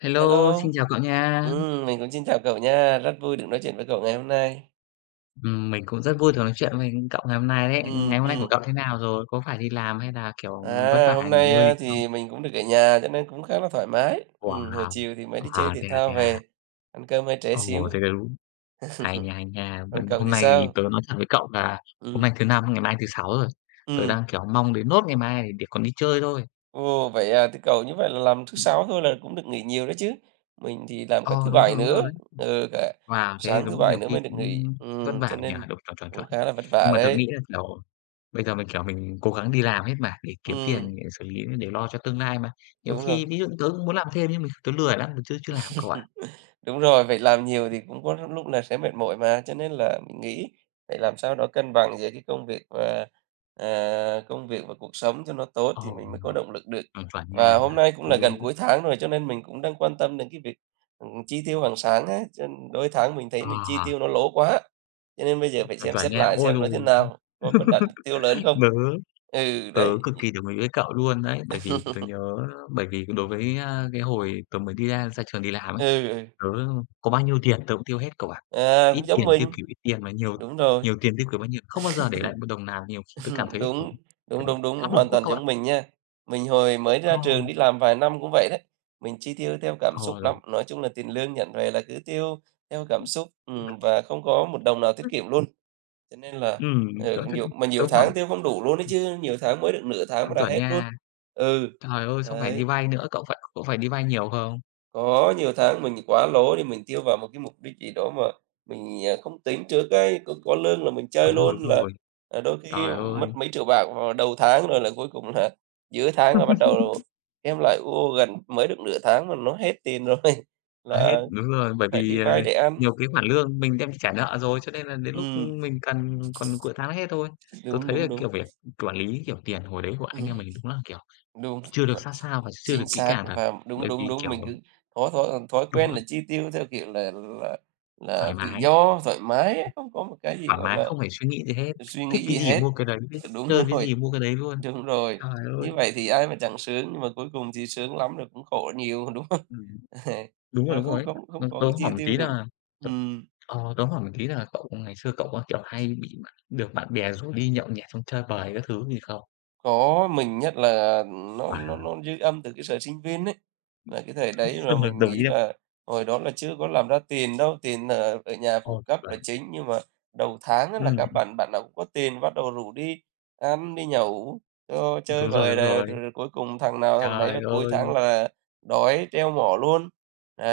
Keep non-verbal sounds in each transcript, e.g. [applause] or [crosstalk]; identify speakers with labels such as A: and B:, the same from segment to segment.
A: Hello,
B: Hello,
A: xin chào cậu nha.
B: mình cũng xin chào cậu nha, rất vui được nói chuyện với cậu ngày hôm nay.
A: Mình cũng rất vui được nói chuyện với cậu ngày hôm nay đấy.
B: Ừm,
A: Ngày hôm nay của
B: ừm.
A: cậu thế nào rồi? Có phải đi làm hay là, kiểu, vất
B: À, hôm
A: vả nghỉ
B: nay,
A: ngơi gì không?
B: thì mình cũng được ở nhà cho nên cũng khá là thoải mái. Hồi
A: Wow!
B: chiều thì mới đi chơi
A: Wow,
B: thể
A: thế à,
B: thao
A: thế à?
B: về, ăn cơm hơi trễ
A: Ồ,
B: xíu,
A: thế là đúng. Hay nha, hay nha.
B: còn
A: Mình
B: cậu
A: hôm
B: thì
A: nay thì
B: sao?
A: tớ nói thật với cậu là hôm
B: Ừm,
A: nay thứ Năm, ngày mai thứ Sáu rồi. Tớ
B: ừm.
A: đang, kiểu, mong đến nốt ngày mai để còn đi chơi thôi.
B: Ồ, vậy à, thế cậu như vậy là làm thứ Sáu thôi là cũng được nghỉ nhiều đó chứ. Mình thì làm cả thứ
A: Ờ,
B: Bảy
A: đúng
B: nữa,
A: rồi đấy.
B: ừ, cả
A: Wow, thế thì
B: sáng thứ
A: đúng
B: Bảy
A: nhiều
B: nữa
A: khi
B: mới được
A: cũng
B: nghỉ,
A: vất
B: cho
A: vả nhỉ?
B: nên
A: Đúng, chuẩn, chuẩn,
B: cũng
A: chuẩn.
B: khá là vất
A: Nhưng
B: vả
A: mà tớ
B: đấy.
A: nghĩ là, kiểu. Bây giờ mình, kiểu, mình cố gắng đi làm hết mà, để kiếm
B: Ừm,
A: tiền để xử lý, để lo cho tương lai mà. Nhiều
B: đúng rồi.
A: khi ví dụ tớ cũng muốn làm thêm nhưng mình tớ lười lắm, tớ chưa chưa làm cậu ạ.
B: Đúng rồi, vậy làm nhiều thì cũng có lúc là sẽ mệt mỏi mà, cho nên là mình nghĩ phải làm sao đó cân bằng giữa cái công việc và công việc và cuộc sống cho nó tốt thì
A: Ồ,
B: mình mới có động lực được.
A: chuẩn, chuẩn
B: Và
A: nha.
B: hôm nay cũng
A: Đúng,
B: là
A: đúng
B: gần
A: đấy.
B: cuối tháng rồi cho nên mình cũng đang quan tâm đến cái việc, chi tiêu hàng tháng á, cho nên đôi tháng mình thấy
A: Ờ,
B: mình chi tiêu nó lỗ quá, cho nên bây giờ phải
A: chuẩn,
B: xem
A: chuẩn
B: xét
A: nha.
B: lại
A: Ôi
B: xem nó thế
A: rồi,
B: nào, có đặt mục tiêu lớn không.
A: Tớ
B: Ừ,
A: tớ
B: đấy,
A: cực kỳ đồng ý với cậu luôn đấy, bởi vì tớ nhớ bởi vì đối với, cái hồi tớ mới đi ra ra trường đi làm ấy,
B: ừ, ừ,
A: tớ có bao nhiêu tiền tớ cũng tiêu hết cậu ạ. Ít
B: cũng giống
A: tiền tiêu
B: mình,
A: kiểu ít tiền mà nhiều
B: đúng rồi.
A: nhiều tiền tiêu kiểu bao nhiêu, không bao giờ để lại một đồng nào, nhiều khi
B: [laughs]
A: tớ cảm thấy, kiểu,
B: đúng, đúng,
A: kiểu,
B: đúng, đúng,
A: áp lực
B: hoàn
A: quá
B: toàn
A: cậu ạ.
B: giống mình nha. Mình hồi mới ra trường đi làm vài năm cũng vậy đấy, mình chi tiêu theo cảm
A: Ờ,
B: xúc lắm,
A: rồi.
B: nói chung là tiền lương nhận về là cứ tiêu theo cảm xúc, và không có một đồng nào tiết kiệm luôn. Cho nên là,
A: Ừm, cỡ thế,
B: nhiều mà
A: tớ
B: nhiều
A: khoảng,
B: tháng tiêu không đủ luôn đấy
A: ừm,
B: chứ, nhiều tháng mới được nửa tháng mà đã
A: chuẩn
B: hết luôn.
A: nha.
B: Ừ,
A: Trời ơi, xong phải đi
B: đấy.
A: vay nữa, cậu phải đi vay nhiều không?
B: Có, nhiều tháng mình quá lố thì mình tiêu vào một cái mục đích gì đó mà mình, không tính trước ấy, có lương là mình chơi
A: Đúng rồi,
B: luôn
A: đúng
B: là,
A: rồi.
B: à, đôi khi
A: Trời
B: mất
A: ơi,
B: mấy triệu bạc vào đầu tháng rồi là cuối cùng là [laughs] giữa tháng là bắt đầu em lại, ô, gần mới được nửa tháng mà nó hết tiền rồi, [laughs]
A: nói hết
B: là
A: đúng rồi, bởi
B: phải đi
A: vì,
B: vay để ăn.
A: nhiều cái khoản lương mình đem đi trả nợ rồi, cho nên là đến lúc,
B: Ừm,
A: mình cần còn cuối tháng hết thôi. Tớ
B: đúng,
A: thấy là,
B: đúng, đúng,
A: kiểu, việc quản lý, kiểu, tiền hồi đấy của anh
B: ừm,
A: em mình đúng là, kiểu,
B: đúng,
A: chưa được
B: vẫn
A: sát sao và chưa
B: chính
A: được kỹ
B: xác
A: càng thật.
B: và đúng,
A: Bởi
B: đúng,
A: vì,
B: đúng,
A: kiểu.
B: mình cứ thói thói thói
A: Đúng
B: quen
A: rồi,
B: là chi tiêu theo kiểu là là là
A: thoải
B: tự
A: mái,
B: do, thoải mái ấy, không có một cái gì,
A: thoải
B: gọi
A: mái
B: là
A: không phải suy nghĩ gì hết,
B: suy
A: thích
B: nghĩ
A: cái
B: gì
A: gì
B: hết.
A: mua cái đấy, ví dụ
B: Đúng
A: chơi cái gì
B: rồi,
A: mua cái đấy luôn.
B: đúng rồi.
A: Trời ơi!
B: Như vậy thì ai mà chẳng sướng, nhưng mà cuối cùng thì sướng lắm rồi cũng khổ nhiều, đúng không?
A: Ừm.
B: [laughs] Rồi
A: Đúng rồi
B: không
A: ấy.
B: không
A: Tớ
B: không có
A: tớ
B: cái chi
A: hỏi một
B: tiêu
A: tí
B: đủ.
A: là t
B: Ừ.
A: ờ, tớ hỏi một tí là cậu ngày xưa cậu có, kiểu, hay bị bạn được bạn bè rủ đi nhậu nhẹt xong chơi bời các thứ gì không?
B: Có, mình nhất là nó nó
A: Wow!
B: nó dư âm từ cái thời sinh viên ấy. Là cái thời đấy
A: [laughs]
B: là
A: Ờ,
B: mình
A: đồng
B: nghĩ
A: ý [unintelligible] không?
B: là hồi đó là chưa có làm ra tiền đâu, tiền ở ở nhà phụ
A: Ôi,
B: cấp là
A: chuẩn.
B: chính, nhưng mà đầu tháng á là các
A: Ừm,
B: bạn bạn nào cũng có tiền bắt đầu rủ đi ăn, đi nhậu, cho chơi
A: đúng rồi,
B: bời
A: đúng
B: này,
A: rồi.
B: rồi rồi cuối cùng thằng nào thằng đấy
A: Trời
B: là cuối tháng
A: ơi!
B: là đói treo mỏ luôn.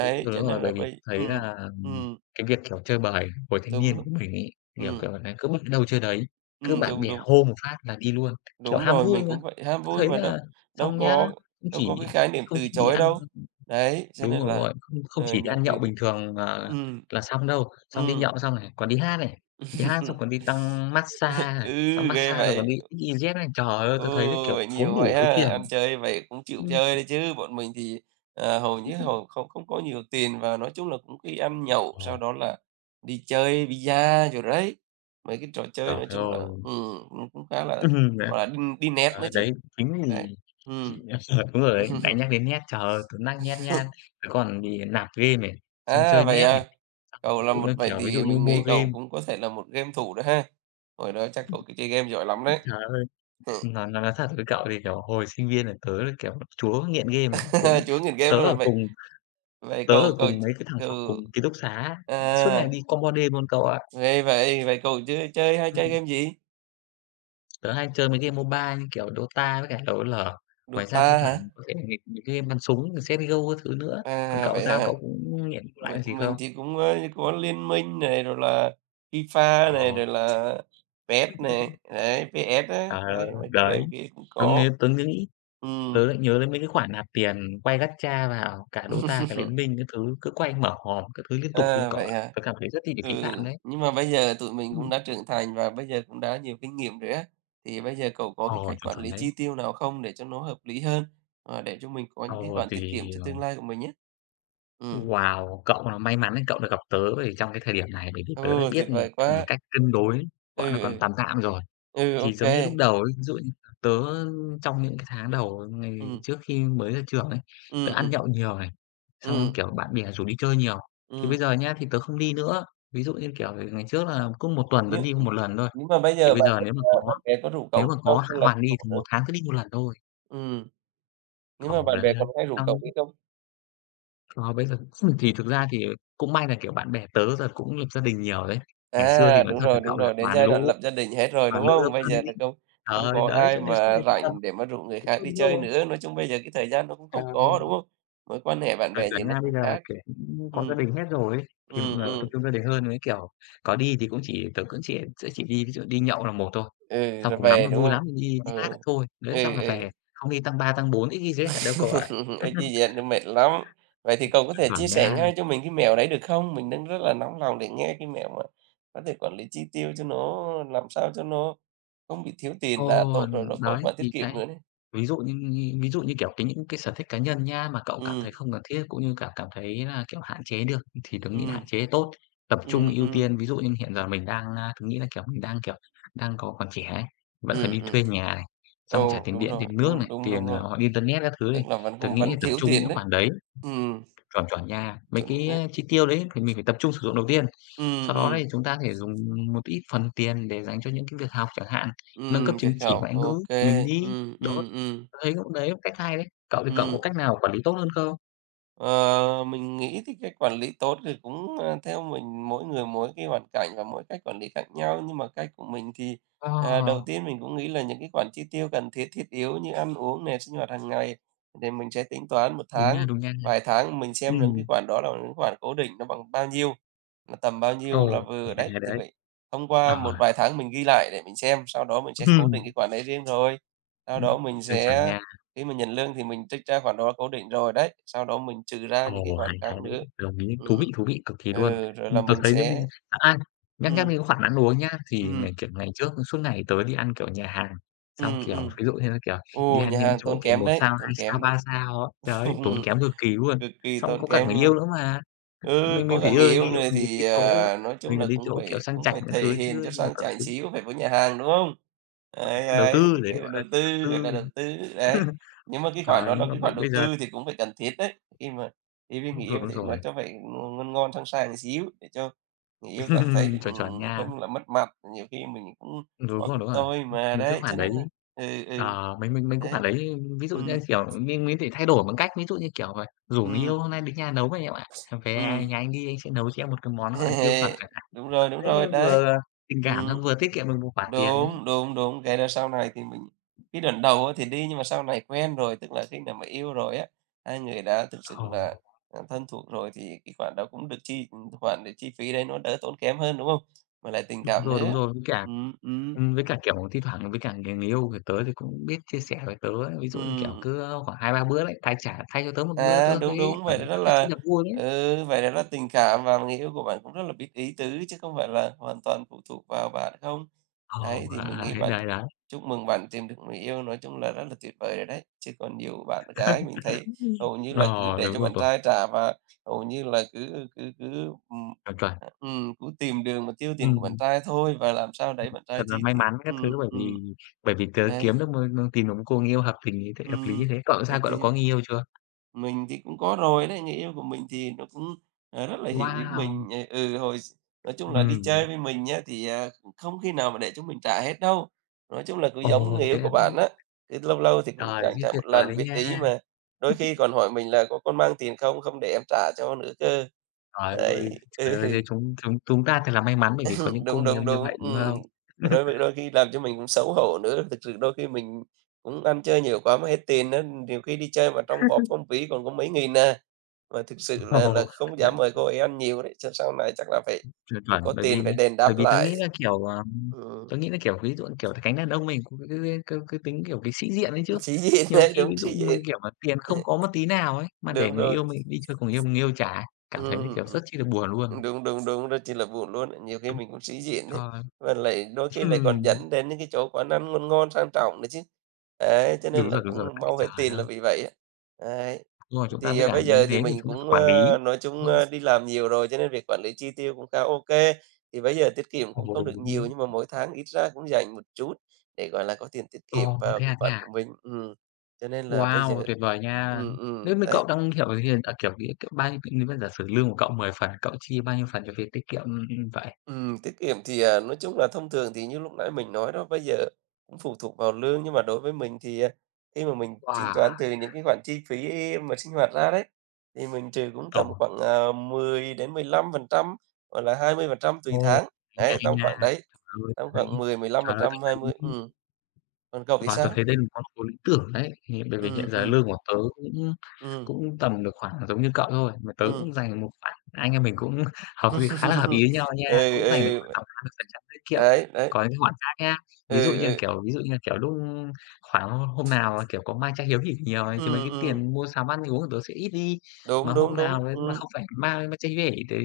B: cho
A: Đúng
B: nên
A: rồi,
B: là
A: bởi vì
B: bây
A: thấy là,
B: ừm,
A: cái việc, kiểu, chơi bời hồi thanh
B: đúng
A: niên
B: rồi.
A: của mình ấy, kiểu,
B: Ừm,
A: kiểu, là cứ bước đâu chơi đấy, cứ bạn
B: đúng,
A: bè
B: đúng.
A: hô một phát là đi luôn, kiểu,
B: Đúng
A: ham
B: rồi,
A: vui
B: mình
A: mà.
B: cũng vậy, ham
A: Tớ
B: vui
A: thấy
B: mà đâu
A: là
B: đâu
A: xong nhá,
B: có
A: không
B: đâu
A: chỉ
B: có cái khái niệm
A: không
B: từ
A: chỉ đi
B: chối
A: ăn.
B: đâu. Đấy, cho
A: Đúng
B: nên
A: rồi, đúng
B: là,
A: rồi. Không không chỉ đi
B: nhiều
A: ăn nhậu
B: khi
A: bình thường,
B: ừm.
A: là xong đâu, xong đi nhậu xong này, còn đi hát này, đi hát xong
B: Ừm.
A: còn đi tăng mát-xa này,
B: ừ,
A: xong
B: ghê
A: mát-xa rồi còn
B: vậy.
A: đi EasyJet này. Trời ơi,
B: Ừ,
A: tui thấy, kiểu,
B: vậy
A: tốn
B: nhiều
A: đủ
B: vậy
A: số
B: ha,
A: tiền.
B: ăn chơi vậy cũng chịu
A: Ừm.
B: chơi đấy chứ. Bọn mình thì, hầu như không không có nhiều tiền và nói chung là cũng khi ăn nhậu,
A: Ờ,
B: sau đó là đi chơi bi-a rồi đấy. Mấy cái trò chơi
A: trời
B: nói chung là,
A: ơi, [laughs]
B: cũng cũng khá là,
A: đấy,
B: gọi là, đi đi
A: trời
B: nét nữa
A: ơi,
B: chứ.
A: đấy, chính
B: Đấy,
A: vì
B: ừm.
A: chị [laughs] [unintelligible] đúng rồi đấy, lại
B: [laughs]
A: nhắc đến Net, trời ơi, tốn năng nhat nhang. Rồi còn thì nạp game này, xong
B: À,
A: chơi
B: vậy
A: Net này,
B: à?
A: xong ví
B: Cậu là
A: dụ
B: một
A: như,
B: vậy
A: kiểu, ví dụ
B: thì
A: như
B: mình
A: mua
B: nghĩ cậu
A: game,
B: cũng có thể là một game thủ đó ha. Hồi đó chắc cậu chơi game giỏi lắm đấy.
A: trời ơi. Nói thật với cậu thì, kiểu, hồi sinh viên là tớ là, kiểu, chúa nghiện game rồi, cũng
B: [laughs] Chúa nghiền game
A: tớ
B: luôn rồi
A: ở
B: vậy.
A: cùng
B: Vậy
A: tớ
B: cậu
A: ở
B: cậu
A: cùng mấy cái thằng phòng cùng
B: cậu
A: ký túc xá á, suốt ngày
B: à,
A: đi combo đêm luôn cậu ạ.
B: vậy vậy, vậy cậu chơi chơi hay chơi
A: Ừm,
B: game gì?
A: tớ hay chơi mấy game MOBA như kiểu Dota với cả LOL. Ngoài ra
B: Dota
A: thi
B: hả?
A: thoảng có thể nghịch mấy cái game bắn súng rồi CS:GO các thứ nữa. Còn
B: À,
A: cậu
B: vậy
A: sao,
B: hả?
A: cậu cũng nghiện lại
B: Mình
A: cái gì không?
B: mình thì cũng, có Liên Minh này, rồi là FIFA này, rồi
A: Ờ,
B: là PES này, đấy, PS á,
A: trời ơi,
B: đấy, mấy cái
A: đấy,
B: game kia cũng
A: tớ
B: có.
A: nghe tớ nghĩ.
B: Ừ.
A: Tớ lại nhớ đến mấy cái khoản nạp tiền quay Gacha vào cả Dota, cả Liên
B: [laughs]
A: Minh các thứ, cứ quay mở hòm các thứ liên tục luôn
B: À,
A: cậu
B: vậy
A: ạ.
B: hả?
A: Tớ cảm thấy rất là bị
B: Ừ,
A: phí phạm đấy.
B: nhưng mà bây giờ tụi mình cũng
A: Ừm.
B: đã trưởng thành và bây giờ cũng đã nhiều kinh nghiệm rồi á, thì bây giờ cậu có cái
A: Ờ,
B: cách
A: chuẩn,
B: quản
A: chuẩn
B: lý
A: đấy.
B: chi tiêu nào không để cho nó hợp lý hơn, để cho mình có
A: Ờ,
B: những cái khoản tiết kiệm
A: thì,
B: cho
A: ờ,
B: tương lai của mình nhé? Ừm.
A: wow, cậu là may mắn đấy, cậu được gặp tớ về trong cái thời điểm này, bởi vì tớ đã
B: Ừ,
A: biết,
B: tuyệt vời
A: một
B: quá!
A: cách cân đối,
B: Ừ,
A: gọi là, còn
B: ừ,
A: tàn tạm rồi.
B: ừ, ô
A: Thì
B: ừ
A: giống như lúc đầu ấy, ví dụ như tớ trong những cái tháng đầu
B: ừ
A: ngày trước khi mới ra trường ấy, tớ
B: ừm,
A: ăn
B: ừm,
A: nhậu nhiều này, xong,
B: ừm,
A: kiểu, bạn bè rủ đi chơi nhiều. Thì bây giờ nhá, thì tớ không đi nữa. Ví dụ như, kiểu, ngày trước là cứ một tuần tớ
B: Nhưng
A: đi một lần thôi,
B: nhưng mà bây
A: thì
B: giờ
A: bây giờ nếu mà có
B: bạn bè có rủ
A: nếu
B: cậu nữa
A: mà có
B: không
A: hạ
B: hay là
A: hoàn
B: không rủ
A: đi thì
B: nữa?
A: một tháng tớ đi một lần thôi.
B: ừ nhưng mà
A: Ồ
B: bạn bè
A: đấy, đấy.
B: còn hay rủ cậu
A: Xong
B: đi không?
A: ờ, bây giờ [clears throat] thì thực ra thì cũng may là, kiểu, bạn bè tớ giờ cũng lập gia đình nhiều đấy. Ngày xưa
B: À,
A: thì nói thật với
B: đúng
A: cậu là
B: rồi, đến
A: toàn
B: giai đoạn
A: lũ
B: lập gia đình hết rồi,
A: toàn
B: đúng
A: lữ
B: không?
A: độc
B: Bây
A: thân
B: giờ
A: ấy.
B: là không không
A: Trời
B: có
A: đấy,
B: ai
A: cho nên suốt
B: mà
A: ngày tụ tập.
B: rảnh để mà rủ người
A: Đúng
B: khác
A: rồi,
B: đi
A: đúng
B: chơi
A: rồi.
B: nữa, nói chung bây giờ cái thời gian nó cũng
A: Ờ.
B: không có, đúng không? Mối quan hệ bạn
A: ở
B: bè gì
A: chuẩn
B: nó
A: nha. Bây
B: cũng
A: giờ,
B: khác.
A: kiểu, cũng
B: ừ
A: có gia đình hết rồi ấy, thì mọi
B: Ừm,
A: người cũng tập
B: ừm,
A: trung gia đình hơn với, kiểu, có đi thì cũng chỉ tớ cũng chỉ sẽ chỉ đi ví dụ đi nhậu là một thôi,
B: ừ,
A: xong
B: rồi
A: cùng lắm
B: về,
A: là
B: đúng
A: vui
B: không?
A: lắm thì đi
B: Ừ,
A: đi hát lại thôi. Đấy, xong
B: ừ,
A: là
B: ừ,
A: về, không đi tăng 3 tăng 4 ít khi gì hết đâu cậu ạ.
B: [laughs] ê, như
A: [laughs]
B: vậy nó mệt lắm. Vậy thì cậu có thể chia
A: Chuẩn
B: sẻ
A: nha.
B: ngay cho mình cái mẹo đấy được không? Mình đang rất là nóng lòng để nghe cái mẹo mà có thể quản lý chi tiêu cho nó làm sao cho nó không bị thiếu tiền là
A: Ồ,
B: tốt rồi, rồi có
A: đấy,
B: khoản tiết
A: thì
B: kiệm
A: cái.
B: nữa nè.
A: Ví dụ như, kiểu, những cái sở thích cá nhân nha mà cậu cảm
B: Ừm,
A: thấy không cần thiết cũng như cả cảm thấy là, kiểu, hạn chế được thì tớ nghĩ là hạn
B: ừm,
A: chế tốt. Tập
B: ừm,
A: trung ưu
B: ừm,
A: tiên, ví dụ như hiện giờ mình đang, tớ nghĩ là, kiểu, mình đang, kiểu, đang có còn trẻ ấy, vẫn phải
B: ừm,
A: đi
B: ừm.
A: thuê nhà này, xong trả
B: Ồ,
A: tiền
B: đúng
A: điện,
B: rồi,
A: tiền nước này,
B: đúng đúng,
A: tiền,
B: đúng rồi,
A: internet các thứ này.
B: tức là vẫn
A: Tớ
B: cũng
A: nghĩ
B: vẫn
A: là tập
B: thiếu
A: trung
B: tiền
A: những
B: đấy.
A: khoản đấy,
B: Ừm,
A: chuẩn, chuẩn nha. Mấy
B: chuẩn
A: cái,
B: đấy.
A: chi tiêu đấy thì mình phải tập trung sử dụng đầu tiên.
B: Ừm,
A: Sau đó thì
B: ừm,
A: chúng ta có thể dùng một ít phần tiền để dành cho những cái việc học chẳng hạn, nâng cấp chứng
B: việc
A: chỉ
B: hiểu,
A: ngoại ngữ
B: ô
A: mình
B: kê,
A: đi, đó thấy cũng đấy, cách hay đấy. Cậu thì cậu có
B: ừm.
A: cách nào quản lý tốt hơn không?
B: Ờ, mình nghĩ thì cái quản lý tốt thì cũng, theo mình mỗi người mỗi cái hoàn cảnh và mỗi cách quản lý khác nhau. Nhưng mà cách của mình thì,
A: Ờ,
B: đầu tiên mình cũng nghĩ là những cái khoản chi tiêu cần thiết, thiết yếu như ăn uống này sinh hoạt hàng ngày thì mình sẽ tính toán một
A: đúng nha,
B: tháng,
A: đúng nha.
B: vài tháng mình xem những cái
A: Ừm,
B: khoản đó là những khoản cố định nó bằng bao nhiêu, là tầm bao nhiêu là
A: ồ,
B: vừa.
A: hay đấy,
B: Đấy,
A: hay
B: thì
A: đấy.
B: vậy thông qua một
A: Ờ,
B: vài tháng mình ghi lại để mình xem, sau đó mình sẽ cố
A: ừm,
B: định cái khoản đấy riêng rồi. Sau
A: ừm,
B: đó mình
A: chuẩn, chuẩn
B: sẽ
A: nha.
B: khi mình nhận lương thì mình trích ra khoản đó cố định rồi đấy, sau đó mình trừ ra những cái
A: Ồ,
B: khoản
A: hay, hay
B: khác
A: đấy,
B: nữa.
A: đồng ý,
B: Ừm.
A: thú vị cực kỳ luôn.
B: Ừ, rồi là
A: Tớ
B: mình
A: thấy những cái,
B: sẽ
A: à, nhắc nhắc
B: ừ,
A: đến cái khoản ăn uống nhá, thì
B: ừ,
A: ngày, kiểu, ngày trước suốt ngày tớ đi ăn, kiểu, nhà hàng, xong,
B: ừ,
A: kiểu,
B: ừ,
A: ví dụ như là, kiểu, đi
B: ồ,
A: ăn
B: nhà
A: những
B: hàng
A: chỗ,
B: tốn
A: kiểu,
B: kém
A: một
B: đấy,
A: sao,
B: tốn
A: 2
B: kém.
A: sao, 3 sao á, đấy, tốn
B: [laughs]
A: kém cực kỳ luôn,
B: Cực kỳ
A: xong
B: tốn
A: có cả
B: kém
A: người yêu
B: luôn.
A: nữa mà.
B: Ừ,
A: Mình
B: có
A: phải
B: cả người
A: ưa
B: yêu
A: nghĩ
B: nữa
A: mình đến
B: thì,
A: cái chỗ
B: nói chung
A: mình phải
B: là
A: đến
B: cũng
A: chỗ, kiểu,
B: phải
A: sang
B: cũng
A: chảnh
B: phải
A: các
B: thể
A: thứ
B: hiện
A: chứ,
B: cho
A: nhưng mà
B: sang
A: toàn
B: chảnh
A: thứ
B: xíu, phải có nhà hàng, đúng không? Đấy,
A: đầu
B: đấy, thì
A: tư, đấy
B: cái
A: được
B: đó
A: gọi là,
B: đầu
A: kiểu, đầu
B: tư, gọi
A: tư.
B: là, đầu tư, đấy.
A: [laughs]
B: Nhưng mà cái khoản
A: Trời,
B: đó là
A: nhưng mà
B: cái
A: bây
B: khoản đầu
A: bây giờ
B: tư thì cũng phải cần thiết đấy, khi mà đi với
A: Đúng
B: người yêu
A: rồi, đúng
B: thì nó
A: rồi,
B: cho phải ngon ngon, sang sang xíu để cho người yêu cảm thấy được,
A: [laughs] chuẩn, chuẩn nha.
B: không là mất mặt, nhiều khi mình cũng
A: Đúng
B: có
A: rồi,
B: cái
A: đúng rồi.
B: tôi mà,
A: Mấy cái
B: đấy, cho
A: khoản đấy,
B: nên là ừ, ừ,
A: mấy mấy mấy cái khoản
B: đấy.
A: đấy ví dụ
B: ừ
A: như, kiểu, mình có thể thay đổi bằng cách ví dụ như, kiểu là, rủ
B: ừ
A: người yêu "Hôm nay đến nhà nấu này em ạ, về
B: ừ
A: nhà anh đi, anh sẽ nấu cho em một cái món, gọi là, siêu phẩm" chẳng
B: [laughs]
A: hạn.
B: Đúng
A: Đấy,
B: rồi, đấy.
A: vừa tình cảm
B: Ừm,
A: xong vừa tiết kiệm được một khoản tiền đấy.
B: đúng, đúng, đúng, cái đó sau này thì mình cái đoạn đầu á thì đi, nhưng mà sau này quen rồi, tức là khi nào mà yêu rồi á, hai người đã thực sự
A: Ồ,
B: là, thân thuộc rồi thì cái khoản đó cũng được chi khoản để chi phí đấy nó đỡ tốn kém hơn, đúng không? Mà lại tình cảm
A: đúng
B: nữa.
A: rồi, với cả.
B: ừ ừ
A: Với cả, kiểu, thi thoảng với cả người người yêu của tớ thì cũng biết chia sẻ với tớ ấy, ví
B: ừ
A: dụ như, kiểu, cứ khoảng hai ba bữa đấy, thay trả thay cho tớ một bữa
B: À,
A: tớ
B: đúng,
A: thấy
B: đúng,
A: cảm
B: vậy
A: thấy
B: rất
A: rất rất chi
B: là
A: là vui đấy.
B: vậy rất là tình cảm và người yêu của bạn cũng rất là biết ý tứ chứ không phải là hoàn toàn phụ thuộc vào bạn không?
A: Ờ,
B: Đấy, thì
A: à,
B: mình
A: à,
B: nghĩ
A: đấy, đấy, đấy.
B: chúc mừng bạn tìm được người yêu nói chung là rất là tuyệt vời rồi đấy, chứ còn nhiều bạn gái mình thấy hầu như là cứ
A: Ờ,
B: để cho
A: đúng rồi,
B: bạn
A: chuẩn,
B: trai trả và hầu như là cứ cứ cứ, ừm,
A: chuẩn, chuẩn.
B: à, cứ tìm đường mà tiêu tiền của bạn
A: Ừm,
B: trai thôi và làm sao đấy bạn
A: thật
B: trai chi
A: là may
B: thì
A: mắn các thứ
B: ừm,
A: bởi
B: ừm.
A: vì tớ
B: Đấy,
A: kiếm được một tìm được một cô người yêu hợp tình như thế hợp lý
B: ừm,
A: như thế. Cậu sao,
B: ừm.
A: cậu đã có người yêu chưa?
B: Mình thì cũng có rồi đấy, người yêu của mình thì nó cũng, rất là hiểu ý
A: Wow!
B: mình. Ờ, ừ, hồi s Nói chung là đi chơi
A: Ừm.
B: với mình nhá thì, không khi nào mà để chúng mình trả hết đâu. Nói chung là cứ giống
A: Ồ,
B: người yêu
A: thế là
B: của bạn á, cứ lâu lâu thì cũng
A: trời,
B: chẳng
A: thế
B: trả
A: tuyệt
B: một
A: vời
B: lần,
A: đấy
B: biết
A: nha.
B: ý mà. Đôi khi còn hỏi mình là "Có con mang tiền không? Không để em trả cho nữa cơ." Đấy, [laughs] ừ.
A: Trời ơi, thế chúng chúng chúng ta thật là may mắn bởi vì có
B: [laughs]
A: những cô
B: Đúng,
A: người yêu
B: đúng,
A: như
B: đúng,
A: vậy, đúng
B: ừm.
A: không?
B: Đôi khi làm cho mình cũng xấu hổ nữa, thực sự đôi khi mình cũng ăn chơi nhiều quá mà hết tiền á, nhiều khi đi chơi mà trong bóp trong ví còn có mấy nghìn à. Mà thực sự là
A: Ồ,
B: không dám
A: bạn
B: mời cô ấy ăn nhiều đấy, sau sau này chắc là phải,
A: chuẩn, chuẩn.
B: có
A: Bởi
B: tiền phải
A: vì
B: đền đáp
A: bởi vì tớ
B: lại.
A: nghĩ là, kiểu, ờ,
B: Ừm,
A: tớ nghĩ là, kiểu, ví dụ kiểu, cánh đàn ông mình cũng cứ cứ cứ tính, kiểu, cái sĩ diện ấy chứ.
B: [laughs] sĩ diện
A: Nhiều
B: đấy,
A: khi
B: đúng,
A: ví dụ
B: sĩ
A: mà,
B: diện.
A: kiểu mà, tiền không
B: [laughs]
A: có một tí nào ấy, mà để
B: Đúng
A: người
B: rồi.
A: yêu mình đi chơi cùng yêu mình yêu trả, cảm thấy, kiểu,
B: Ừm,
A: rất chi là buồn luôn.
B: Đúng, đúng, đúng, rất chỉ là buồn luôn ấy. Nhiều khi
A: Đúng
B: mình cũng sĩ diện đấy
A: rồi,
B: và lại đôi
A: [laughs]
B: khi lại còn
A: ừm,
B: dẫn đến những cái chỗ quán ăn ngon ngon, sang trọng nữa chứ. Đấy, cho nên là
A: đúng rồi
B: cũng
A: đấy,
B: mau hết
A: trời
B: tiền là
A: ơi!
B: vì vậy á. Đấy,
A: Đúng rồi, chúng ta
B: thì,
A: với cả
B: bây
A: như
B: giờ thì
A: thế thì
B: mình
A: chúng ta phải
B: cũng,
A: quản lý,
B: nói chung,
A: đúng không?
B: đi làm nhiều rồi, cho nên việc quản lý chi tiêu cũng khá ok. Thì bây giờ tiết kiệm
A: Ồ,
B: cũng không
A: đúng,
B: được
A: đúng,
B: nhiều,
A: đúng.
B: nhưng mà mỗi tháng ít ra cũng dành một chút để, gọi là, có tiền tiết kiệm
A: Ồ,
B: vào
A: thế
B: cái
A: à, thế
B: khoản
A: à?
B: của mình. Cho nên là bây giờ
A: Wow, tuyệt vời nha! Nếu như
B: đấy.
A: cậu đang, kiểu, hiền ở kiểu, nghĩa, kiểu, bao nhiêu nếu mà giả sử lương của cậu 10 phần, cậu chia bao nhiêu phần cho việc tiết kiệm, ừ, ừ, vậy?
B: Tiết kiệm thì, nói chung là thông thường thì như lúc nãy mình nói đó, bây giờ cũng phụ thuộc vào lương, nhưng mà đối với mình thì, khi mà mình tính
A: Wow,
B: toán từ những cái khoản chi phí mà sinh hoạt ra đấy, thì mình trừ cũng
A: ồ,
B: tầm khoảng, 10-15% hoặc là 20% tùy
A: ồ,
B: tháng,
A: hay nha, hay nha.
B: đấy,
A: Trời ơi,
B: tầm
A: tớ thấy
B: khoảng 10,
A: trời ơi, tớ
B: 15%, 20,
A: thấy
B: ừm. Còn cậu thì
A: và tớ
B: sao?
A: thấy đây là một con số lý tưởng đấy, thì bởi vì
B: Ừm,
A: hiện giờ
B: ừm,
A: lương của tớ cũng
B: ừm,
A: cũng tầm được khoảng giống như cậu thôi, mà tớ
B: ừm.
A: cũng dành một khoản anh em mình cũng [laughs] hợp với khá là hợp ý với nhau
B: [laughs]
A: nha,
B: Ừ,
A: cũng dành được khoảng
B: ừ,
A: tầm 20% tiết kiệm.
B: đấy, đấy,
A: Có những cái khoản khác nhá,
B: ừ,
A: ví dụ như là,
B: ừ,
A: kiểu, ví dụ như là, kiểu, lúc khoảng hôm nào mà, kiểu, có mang trái hiếu hỉ nhiều này thì mấy
B: ừm,
A: cái
B: ừm,
A: tiền mua sắm ăn uống của tớ sẽ ít đi, mà
B: đúng, đúng,
A: hôm
B: đúng,
A: nào đấy mà không phải mang mang trái hiếu hỉ thì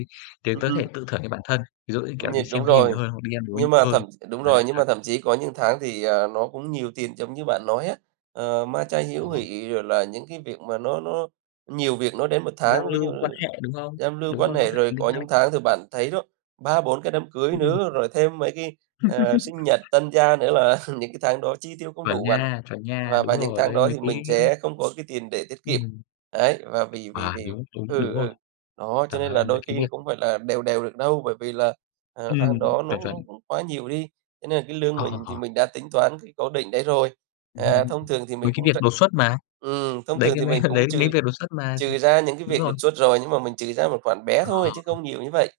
A: tớ thể
B: ừm,
A: tự thưởng cho bản thân, ví dụ như, kiểu,
B: nh
A: đi
B: đúng
A: xem phim
B: rồi.
A: nhiều hơn hoặc đi ăn uống
B: Nhưng mà
A: nhiều hơn.
B: thậm Đúng
A: Đấy,
B: rồi, nhưng mà thậm chí có những tháng thì, nó cũng nhiều tiền giống như bạn nói á, ờ, ma chay hiếu
A: đấy.
B: hỉ, rồi là những cái việc mà nó nhiều việc nó đến một
A: Giao
B: tháng, ví dụ
A: lưu quan hệ, đúng không?
B: giao lưu
A: Đúng
B: quan
A: rồi, nó
B: hệ.
A: phải
B: Rồi
A: liên
B: có
A: quan
B: những
A: đến
B: tháng thì bạn thấy đó, 3 4 cái đám cưới
A: ừm,
B: nữa, rồi thêm mấy cái, sinh nhật tân gia nữa là [laughs] những cái tháng đó chi tiêu không đủ bạn ạ.
A: chuẩn nha,
B: Và
A: đúng
B: những
A: rồi,
B: tháng
A: đấy,
B: đó
A: mấy
B: thì
A: cái
B: mình sẽ không có cái tiền để tiết kiệm,
A: ừm,
B: đấy, và vì vì
A: à,
B: vì
A: đúng, đúng,
B: ừ,
A: đúng rồi.
B: ừ, đó, cho
A: Trời
B: nên là
A: ơi, mấy
B: đôi
A: cái
B: khi cũng
A: việc
B: phải là đều đều được đâu, bởi vì là ờ, tháng
A: ừm,
B: đó nó
A: chuẩn, chuẩn.
B: nó cũng quá nhiều đi, thế nên là cái lương
A: Ờ,
B: mình
A: ờ,
B: thì
A: ờ,
B: mình đã tính toán cái cố định đấy rồi.
A: đúng,
B: À,
A: đúng rồi.
B: thông thường thì
A: Mấy
B: mình
A: cái
B: cũng tr
A: việc đột xuất mà,
B: ừm, thông
A: đấy,
B: thường
A: cái
B: thì
A: mấy
B: mình
A: [laughs] đấy
B: cũng
A: mấy
B: trừ
A: việc đột xuất mà chúng
B: trừ ra những cái
A: đúng
B: việc đột
A: rồi,
B: xuất rồi, nhưng mà mình trừ ra một khoản bé thôi chứ
A: ờ,
B: không nhiều như vậy.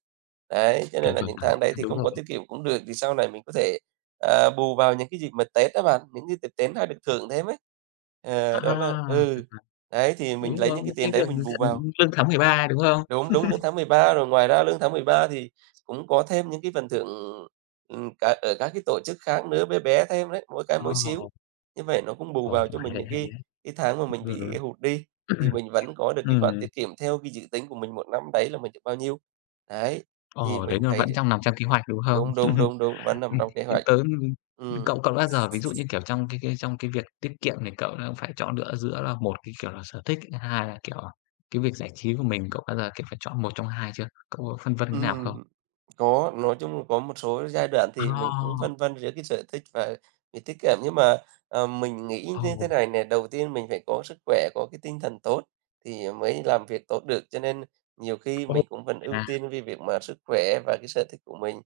B: Đấy, cho nên
A: chuẩn,
B: là
A: chuẩn
B: những
A: á,
B: tháng đấy thì
A: đúng
B: không có
A: rồi.
B: tiết kiệm cũng được, thì sau này mình có thể, bù vào những cái dịp mà Tết á bạn, những cái dịp Tết hay được thưởng thêm ấy. Ờ, đó là
A: À,
B: ừ, đấy, thì mình
A: đúng
B: lấy
A: rồi,
B: những cái
A: mấy
B: tiền
A: cái
B: đấy
A: việc
B: mình bù vào.
A: [unintelligible] lương tháng 13 đúng không?
B: Đúng, đúng, lương tháng mười ba. Rồi ngoài ra lương tháng 13 thì cũng có thêm những cái phần thưởng, cả ở các cái tổ chức khác nữa, bé bé thêm đấy, mỗi cái
A: Ờ,
B: mỗi xíu. Như vậy nó cũng bù
A: ờ,
B: vào cho mình những
A: hay đấy,
B: cái tháng mà
A: đúng
B: mình
A: rồi,
B: bị
A: đúng.
B: hụt đi, thì
A: [clears throat]
B: mình vẫn có được cái khoản
A: Ừm,
B: tiết kiệm theo cái dự tính của mình một năm đấy là mình được bao nhiêu. Đấy,
A: ờ,
B: thì
A: đấy
B: mình
A: là
B: thấy
A: vẫn nằm trong kế hoạch, đúng không?
B: đúng, đúng,
A: [laughs]
B: đúng, đúng, vẫn nằm
A: Ừm,
B: trong kế
A: thì
B: hoạch.
A: tớ
B: Ừm.
A: cậu cậu đã giờ ví dụ như, kiểu, trong cái trong cái việc tiết kiệm thì cậu đã phải chọn lựa giữa là một cái, kiểu là, sở thích, thứ hai là, kiểu, cái việc giải trí của mình, cậu bao giờ, kiểu, phải chọn một trong hai chưa? Cậu có phân vân cái nào
B: Ừm,
A: không?
B: có, nói chung là có một số giai đoạn thì mình cũng
A: À,
B: phân vân giữa cái sở thích và việc tiết kiệm, nhưng mà, mình nghĩ như thế
A: ồ,
B: này nè, đầu tiên mình phải có sức khỏe, có cái tinh thần tốt thì mới làm việc tốt được, cho nên nhiều khi
A: ồ,
B: mình cũng vẫn ưu
A: à,
B: tiên vì việc mà sức khỏe và cái sở thích của mình.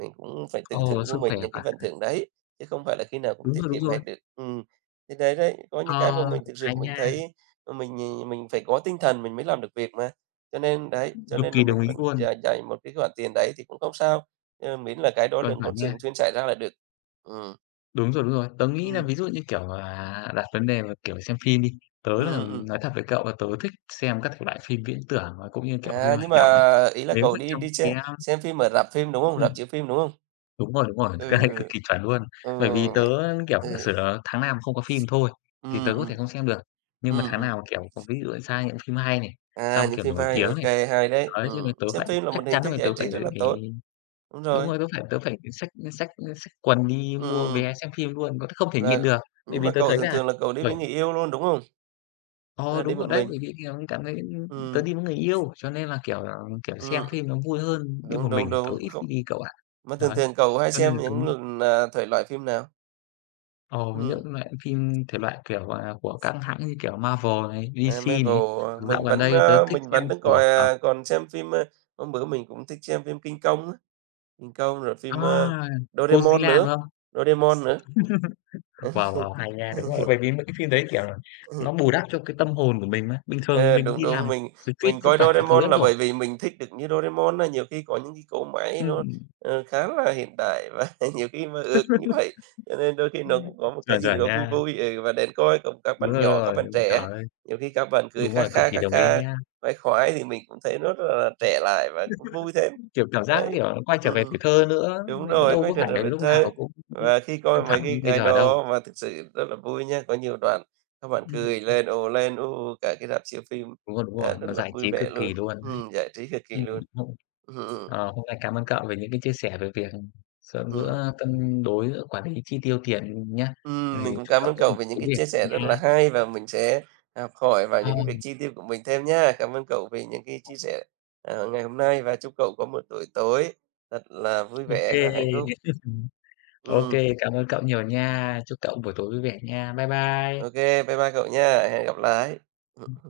B: Mình cũng phải tự thưởng
A: ồ,
B: cho
A: sức khỏe
B: mình những cái
A: và
B: phần thưởng đấy, chứ không phải là khi nào cũng
A: đúng
B: tiết
A: rồi, đúng
B: kiệm hay
A: rồi.
B: được. Thì đấy đấy, có những cái mà
A: Ờ,
B: mình thực sự
A: hay
B: mình
A: nha,
B: thấy, mình phải có tinh thần mình mới làm được việc mà. Cho nên đấy, cho
A: cực
B: nên là
A: kỳ
B: mình
A: đồng ý
B: vẫn
A: luôn,
B: dành dành một cái khoản tiền đấy thì cũng không sao, miễn là cái đó
A: chuẩn,
B: đừng có
A: chuẩn nha.
B: thường xuyên xảy ra là được. Ừm,
A: Đúng rồi, đúng rồi. Tớ nghĩ là
B: ừm,
A: ví dụ như, kiểu, à, đặt vấn đề mà, kiểu, xem phim đi, tớ là
B: ừm.
A: nói thật với cậu là tớ thích xem các thể loại phim viễn tưởng và cũng như, kiểu, phim
B: À, nhưng
A: hành
B: mà
A: động ấy.
B: ý là
A: Nếu
B: cậu
A: mà
B: đi
A: trong
B: đi
A: cái, a
B: xem phim ở rạp phim, đúng không?
A: ừm,
B: Rạp chiếu phim, đúng không?
A: đúng rồi, [laughs] cái
B: Ừ,
A: này cực
B: ừ.
A: kỳ chuẩn luôn.
B: Ờ,
A: Bởi vì tớ,
B: vậy
A: kiểu,
B: ừ,
A: giả sử là tháng nào mà không có phim thôi thì
B: ừm,
A: tớ có
B: ừm,
A: thể không xem được, nhưng mà
B: ừm,
A: tháng
B: ừm.
A: nào, kiểu, có ví dụ ra những phim hay này,
B: À,
A: xong,
B: những
A: kiểu,
B: phim
A: nổi
B: hay,
A: tiếng
B: ok
A: này,
B: kê, hay đấy.
A: đấy, cho nên tớ
B: Xem
A: phải
B: phim là
A: chắc
B: một hình
A: chắn
B: thức
A: là
B: giải
A: tớ
B: trí
A: phải
B: rất là tốt, đúng
A: đúng
B: rồi.
A: rồi, tớ phải xách xách xách quần đi mua
B: Ừm,
A: vé xem phim luôn, có không thể nhịn
B: và
A: được. Bởi
B: Nhưng
A: vì
B: mà
A: tớ
B: cậu
A: thấy
B: thường
A: là
B: thường là cậu đi
A: bởi
B: với người yêu luôn, đúng không? Hay là
A: ờ,
B: đi
A: đúng
B: một
A: rồi đấy,
B: mình?
A: bởi vì, kiểu, cảm thấy tớ
B: Ừm,
A: đi với người yêu, cho nên là, kiểu, ờ, kiểu, xem
B: ừm,
A: phim nó vui hơn, đi một
B: đúng,
A: mình
B: đúng,
A: thì tớ
B: đúng,
A: ít
B: không.
A: khi đi cậu ạ.
B: Mà thường
A: Đấy,
B: thường cậu hay
A: cho nên
B: xem
A: là tớ
B: những lần, thể loại phim nào?
A: ờ,
B: Ừ,
A: những loại phim thể loại, kiểu, à, của các hãng như kiểu Marvel này,
B: à,
A: DC này.
B: Marvel, à,
A: Dạo
B: mình
A: gần
B: vẫn,
A: đây tớ thích
B: mình
A: xem
B: vẫn đang còi
A: của, ờ,
B: à, còn xem phim, hôm bữa mình cũng thích xem phim King Kong á, King Kong rồi phim,
A: a,
B: Doraemon
A: Godzilla, đúng
B: nữa,
A: không?
B: Doraemon nữa.
A: Wow,
B: [laughs]
A: wow, hay nha, đúng rồi. Bởi vì mấy cái phim đấy, kiểu là, nó bù đắp cho cái tâm hồn của mình mà. Bình thường
B: Ờ,
A: mình
B: đúng,
A: đi
B: đúng,
A: làm
B: mình
A: xoắn xuýt
B: mình
A: vất
B: coi
A: vả các thứ
B: Doraemon
A: lắm
B: là
A: rồi.
B: bởi vì mình thích được như Doraemon á, nhiều khi có những cái cỗ máy nó,
A: Ừm.
B: khá là hiện đại và [laughs] nhiều khi mơ ước như vậy, cho nên đôi khi nó cũng có một cái
A: Chuẩn,
B: gì
A: chuẩn
B: đó vui
A: nha.
B: vui, ừ, và đến coi cùng các
A: Đúng
B: bạn
A: rồi,
B: nhỏ, các
A: đúng
B: bạn
A: rồi. Trời
B: trẻ
A: ơi,
B: nhiều khi các bạn cười
A: đúng
B: kha
A: rồi, cực
B: kha,
A: kỳ
B: kha
A: đồng ý
B: kha,
A: nha.
B: khoái khoái thì mình cũng thấy nó rất là trẻ lại và cũng vui thêm.
A: Kiểu, cảm giác,
B: Đấy,
A: kiểu, nó quay trở về
B: ừm.
A: tuổi thơ nữa,
B: Đúng
A: mình cũng
B: rồi,
A: đâu
B: quay
A: có
B: trở
A: phải
B: lại
A: đến
B: với
A: lúc
B: thơ.
A: nào cũng
B: Và khi coi
A: căng thẳng
B: mấy cái
A: như bây
B: cái
A: giờ đâu.
B: đó mà thực sự rất là vui nha, có nhiều đoạn các bạn cười
A: Ừm.
B: lên, ồ lên, u cả cái rạp chiếu phim,
A: Đúng
B: à,
A: rồi,
B: rất
A: nó
B: là
A: giải
B: vui
A: trí cực
B: vẻ luôn,
A: kỳ luôn đấy.
B: giải trí cực kỳ
A: Ừm,
B: luôn.
A: hôm
B: Ừm, ừm,
A: hôm nay cảm ơn cậu về những cái chia sẻ về việc giữa
B: ừm,
A: giữa cân đối, giữa quản lý chi tiêu tiền nhá. Thì
B: mình cũng
A: chúc
B: cảm
A: cậu
B: ơn
A: có
B: cậu
A: một
B: về những
A: tối
B: cái
A: việc
B: chia sẻ rất là
A: nha.
B: hay và mình sẽ học hỏi vào
A: Ờ,
B: những cái việc chi tiêu của mình thêm nhá. Cảm ơn cậu vì những cái chia sẻ, ngày hôm nay và chúc cậu có một buổi tối thật là vui
A: ô
B: vẻ
A: kê.
B: và hạnh phúc.
A: [laughs] Ô
B: Ừm,
A: kê, cảm ơn cậu nhiều nha. Chúc cậu buổi tối vui vẻ nha. Bye
B: ô
A: bye.
B: Bye bye cậu nha, hẹn gặp lại. Ừm.